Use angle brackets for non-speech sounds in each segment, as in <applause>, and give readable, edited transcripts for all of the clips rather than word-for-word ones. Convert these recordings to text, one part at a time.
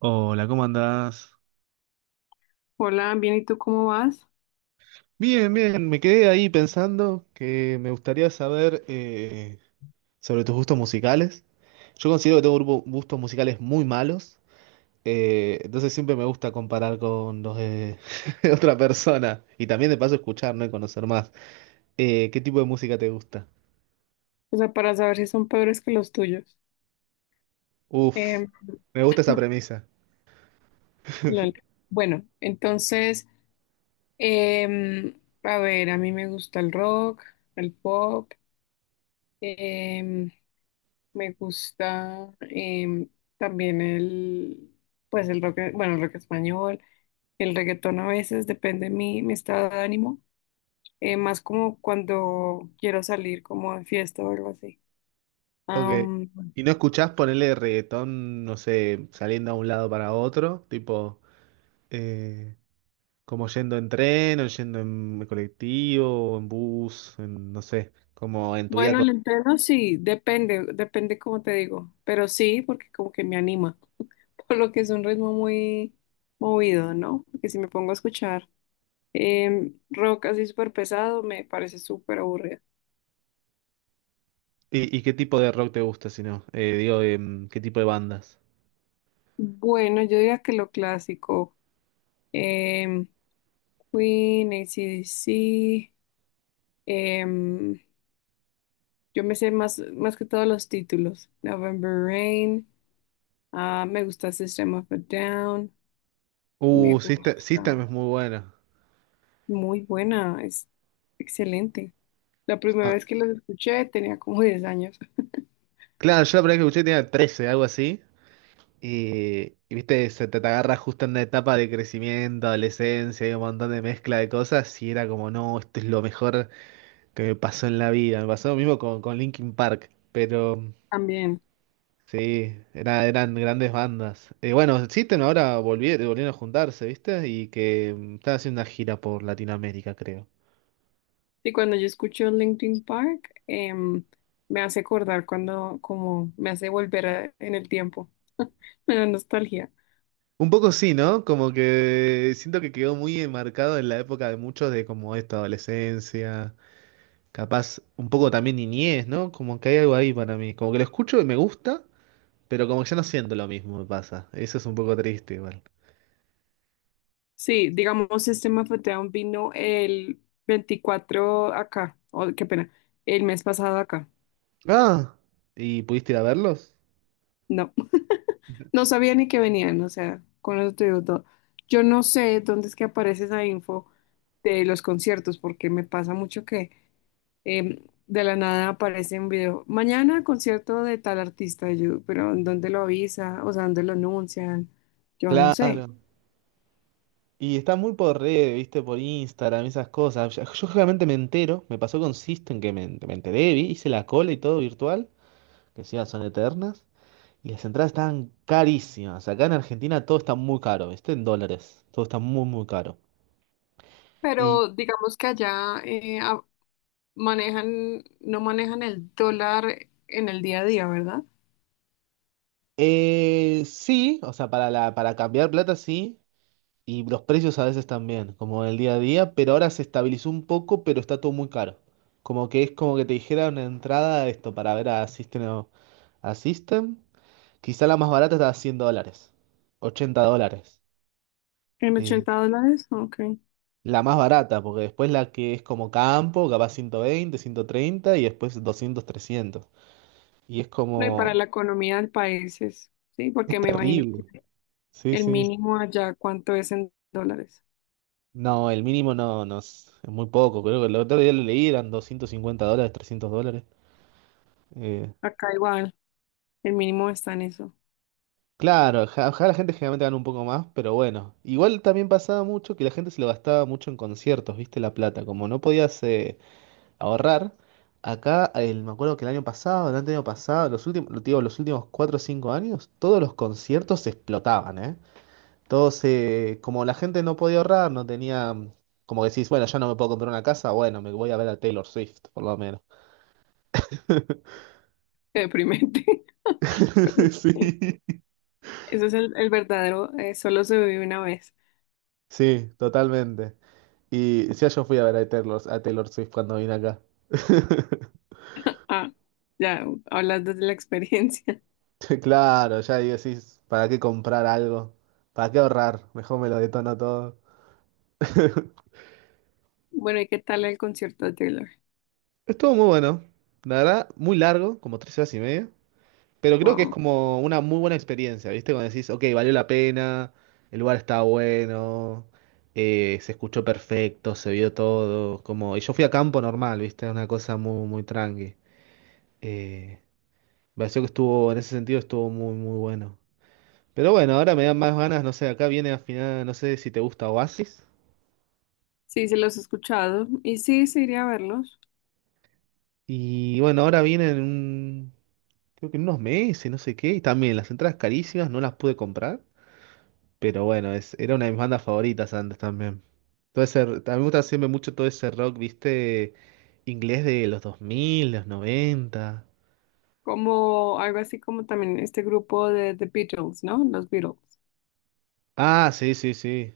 Hola, ¿cómo andás? Hola, bien, ¿y tú cómo vas? Bien, bien, me quedé ahí pensando que me gustaría saber sobre tus gustos musicales. Yo considero que tengo gustos musicales muy malos, entonces siempre me gusta comparar con los de, <laughs> de otra persona y también de paso escuchar, ¿no? Y conocer más. ¿Qué tipo de música te gusta? O sea, para saber si son peores que los tuyos. Uf, Em, me gusta esa premisa. lol. Bueno, entonces, a ver, a mí me gusta el rock, el pop, em, me gusta también el, pues el rock, bueno, el rock español, el reggaetón a veces, depende mi estado de ánimo, más como cuando quiero salir como de fiesta o algo así. Ok. ¿Y no escuchás ponerle reggaetón, no sé, saliendo a un lado para otro? Tipo... eh, como yendo en tren, o yendo en colectivo, o en bus, en, no sé, como en tu vida. Bueno, lentejas sí, depende, depende como te digo, pero sí, porque como que me anima, <laughs> por lo que es un ritmo muy movido, ¿no? Porque si me pongo a escuchar rock así súper pesado, me parece súper aburrido. ¿Y qué tipo de rock te gusta, si no? Digo, ¿qué tipo de bandas? Bueno, yo diría que lo clásico, em, Queen, AC/DC, em, yo me sé más, más que todos los títulos, November Rain. Ah, me gusta System of a Down, me System, gusta... System es muy bueno. Muy buena, es excelente. La primera Ah, vez que los escuché tenía como <laughs> 10 años claro, yo la primera vez que escuché tenía 13, algo así. Y, viste, se te agarra justo en una etapa de crecimiento, adolescencia, y un montón de mezcla de cosas. Y era como, no, esto es lo mejor que me pasó en la vida. Me pasó lo mismo con Linkin Park. Pero. también. Sí, eran grandes bandas. Bueno, existen ahora, volvieron a juntarse, ¿viste? Y que están haciendo una gira por Latinoamérica, creo. Y cuando yo escucho Linkin Park, me hace acordar cuando, como me hace volver a- en el tiempo, <laughs> me da nostalgia. Un poco sí, ¿no? Como que siento que quedó muy enmarcado en la época de muchos de como esta adolescencia, capaz un poco también niñez, ¿no? Como que hay algo ahí para mí. Como que lo escucho y me gusta, pero como que ya no siento lo mismo, me pasa. Eso es un poco triste igual. Sí, digamos, System of a Down vino el 24 acá, oh, qué pena, el mes pasado acá. Ah, ¿y pudiste ir a verlos? No, <laughs> no sabía ni que venían, o sea, con eso te digo todo. Yo no sé dónde es que aparece esa info de los conciertos, porque me pasa mucho que de la nada aparece un video. Mañana concierto de tal artista, y yo, pero ¿en ¿dónde lo avisa? O sea, ¿dónde lo anuncian? Yo no sé. Claro. Y está muy por red, viste, por Instagram, esas cosas. Yo generalmente me entero, me pasó con System que me enteré, vi, hice la cola y todo virtual, que sí, son eternas, y las entradas estaban carísimas. Acá en Argentina todo está muy caro, viste, en dólares, todo está muy, muy caro. Y Pero digamos que allá manejan, no manejan el dólar en el día a día, ¿verdad? Sí, o sea, para cambiar plata sí, y los precios a veces también, como el día a día, pero ahora se estabilizó un poco, pero está todo muy caro. Como que es como que te dijera una entrada esto para ver a System, a System. Quizá la más barata está a $100, $80. ¿En Eh, $80? Ok. la más barata, porque después la que es como campo, capaz 120, 130 y después 200, 300. Y es No, y para como la economía del país es, sí, es porque me imagino terrible. que Sí, el sí. mínimo allá, ¿cuánto es en dólares? No, el mínimo no, no es muy poco. Creo que el otro día lo leí, eran $250, $300. Eh, Acá igual, el mínimo está en eso. claro, acá la gente generalmente gana un poco más, pero bueno. Igual también pasaba mucho que la gente se lo gastaba mucho en conciertos, ¿viste? La plata. Como no podías... ahorrar. Acá, me acuerdo que el año pasado, los últimos, digo, los últimos 4 o 5 años, todos los conciertos se explotaban, ¿eh? Todos, como la gente no podía ahorrar, no tenía, como que decís, bueno, ya no me puedo comprar una casa, bueno, me voy a ver a Taylor Swift, por lo menos. <laughs> Qué deprimente. <laughs> Sí, Eso es el verdadero, solo se vive una vez. sí, totalmente. Y ya yo fui a ver a Taylor Swift cuando vine acá. <laughs> Ah, ya hablas desde la experiencia. <laughs> Claro, ya ahí decís, ¿para qué comprar algo? ¿Para qué ahorrar? Mejor me lo detono todo. <laughs> Bueno, ¿y qué tal el concierto de Taylor? Estuvo muy bueno. La verdad, muy largo, como 3 horas y media. Pero creo que es Wow. como una muy buena experiencia, ¿viste? Cuando decís, ok, valió la pena, el lugar estaba bueno, se escuchó perfecto, se vio todo. Como... Y yo fui a campo normal, ¿viste? Una cosa muy, muy tranqui. Eh, me pareció que estuvo, en ese sentido, estuvo muy, muy bueno. Pero bueno, ahora me dan más ganas, no sé, acá viene al final, no sé si te gusta Oasis. Sí, se los he escuchado y sí, sí iría a verlos. Y bueno, ahora viene un creo que en unos meses, no sé qué, y también las entradas carísimas, no las pude comprar, pero bueno, es, era una de mis bandas favoritas antes también. Todo ese, a mí me gusta siempre mucho todo ese rock, viste, inglés de los dos mil los noventa. Como algo así como también este grupo de The Beatles, ¿no? Los Beatles. Ah, sí, sí, sí,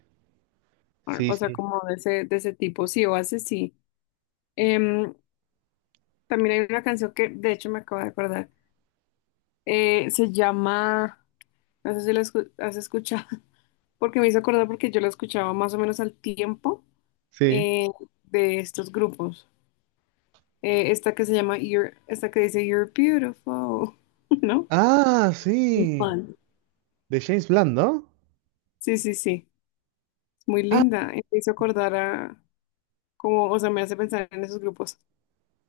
Una sí, cosa sí, como de ese tipo. Sí, o hace sí. Em, también hay una canción que de hecho me acabo de acordar. Se llama, no sé si la has escuchado, <laughs> porque me hizo acordar porque yo la escuchaba más o menos al tiempo. sí. eh, de estos grupos. Esta que se llama esta que dice You're Beautiful, <laughs> ¿no? Ah, sí, Y Juan. de James Blunt, ¿no? Sí, sí, sí. Es muy linda. Y me hizo acordar a como, o sea, me hace pensar en esos grupos.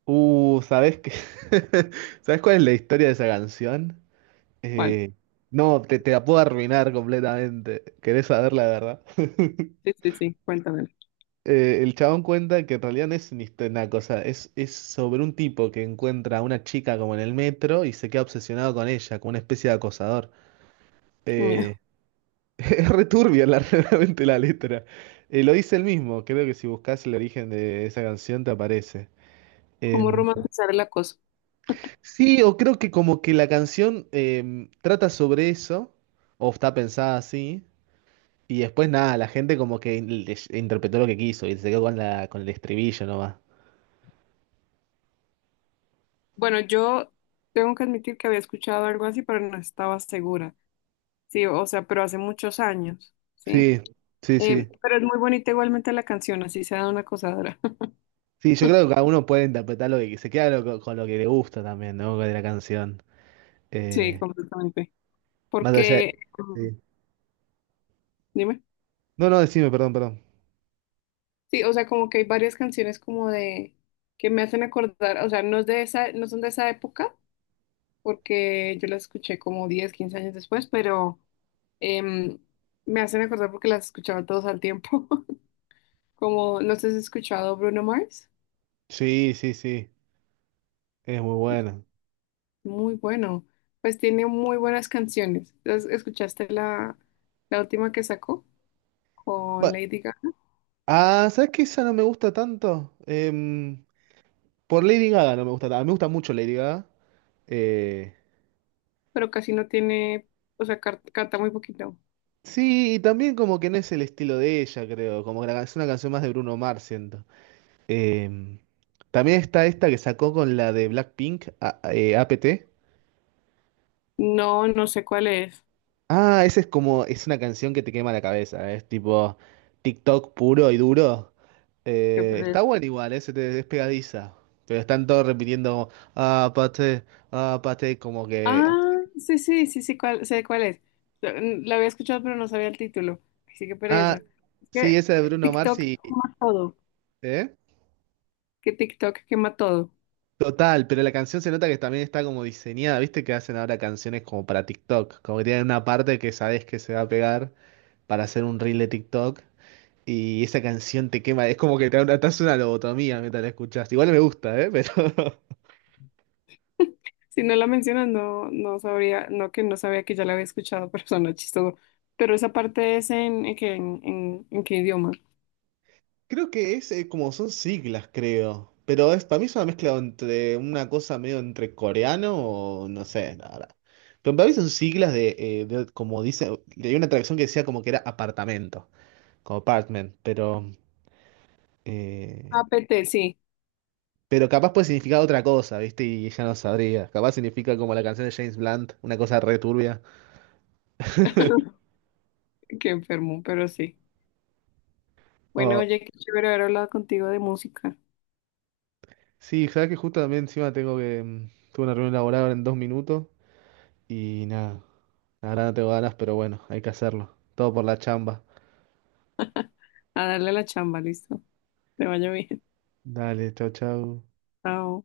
¿Sabes qué? <laughs> ¿Sabes cuál es la historia de esa canción? ¿Cuál? Eh, no, te la puedo arruinar completamente. ¿Querés saber la verdad? <laughs> Sí, sí, sí. Cuéntame. El chabón cuenta que en realidad no es ni este naco, es sobre un tipo que encuentra a una chica como en el metro y se queda obsesionado con ella, como una especie de acosador. Qué Eh, miedo. <laughs> es returbia la, <laughs> realmente la letra. Lo dice él mismo, creo que si buscas el origen de esa canción te aparece. ¿Cómo Em, romantizar el acoso? sí, o creo que como que la canción trata sobre eso, o está pensada así, y después nada, la gente como que interpretó lo que quiso y se quedó con la, con el estribillo nomás. Bueno, yo tengo que admitir que había escuchado algo así, pero no estaba segura. Sí, o sea, pero hace muchos años, ¿sí? Sí, sí, sí. Pero es muy bonita igualmente la canción, así sea de una acosadora. Sí, yo creo que <laughs> cada uno puede interpretar lo que se queda con lo que le gusta también, ¿no? De la canción. Sí, Eh, completamente. más allá porque, mm, sí. dime, No, no, decime, perdón, perdón. sí, o sea, como que hay varias canciones como de, que me hacen acordar, o sea, no es de esa, no son de esa época, porque yo las escuché como 10 15 años después, pero em, me hacen acordar porque las escuchaba todos al tiempo, <laughs> como, no sé si has escuchado Bruno Mars. Sí, sí, sí. Es muy Entonces, buena. muy bueno, pues tiene muy buenas canciones. ¿Escuchaste la, la última que sacó con Bueno, Lady Gaga? ah, ¿sabes qué? Esa no me gusta tanto. Por Lady Gaga no me gusta tanto. Me gusta mucho Lady Gaga. Eh, Pero casi no tiene, o sea, canta muy poquito. sí, y también como que no es el estilo de ella, creo. Como que la es una canción más de Bruno Mars, siento. Em, también está esta que sacó con la de Blackpink, APT. No, no sé cuál es. Ah, ese es como, es una canción que te quema la cabeza, es tipo TikTok puro y duro. ¿Qué poner? Está bueno igual, ese te, es pegadiza. Pero están todos repitiendo, ah, pate, ah, pate, como que... Ah, sí, sí, sí, sí, cuál, sé cuál es. Mm, la había escuchado, pero no sabía el título. Así que Ah, pereza. Es que sí, esa de Bruno Mars TikTok y... quema todo. ¿eh? Que TikTok quema todo. Total, pero la canción se nota que también está como diseñada, ¿viste? Que hacen ahora canciones como para TikTok, como que tienen una parte que sabes que se va a pegar para hacer un reel de TikTok. Y esa canción te quema, es como que te hace una lobotomía mientras la escuchas. Igual me gusta, ¿eh? Pero <laughs> Si no la mencionas, no, no sabría, no que no sabía que ya la había escuchado, <laughs> pero suena chistoso. Pero esa parte es en, en, en qué idioma. creo que es como son siglas, creo. Pero es, para mí es una mezcla entre una cosa medio entre coreano o no sé, la verdad. Pero para mí son siglas de, como dice, leí una traducción que decía como que era apartamento, como apartment, eh, APT, sí, pero capaz puede significar otra cosa, ¿viste? Y ella no sabría. Capaz significa como la canción de James Blunt, una cosa re turbia. que enfermo, pero sí. Bueno, oye, qué chévere haber hablado contigo de música. Sí, sabes que justo también encima tengo que. Tuve una reunión laboral ahora en 2 minutos y nada. Ahora no tengo ganas, pero bueno, hay que hacerlo. Todo por la chamba. A darle la chamba, listo. Te vaya bien. Dale, chau, chau. Chao.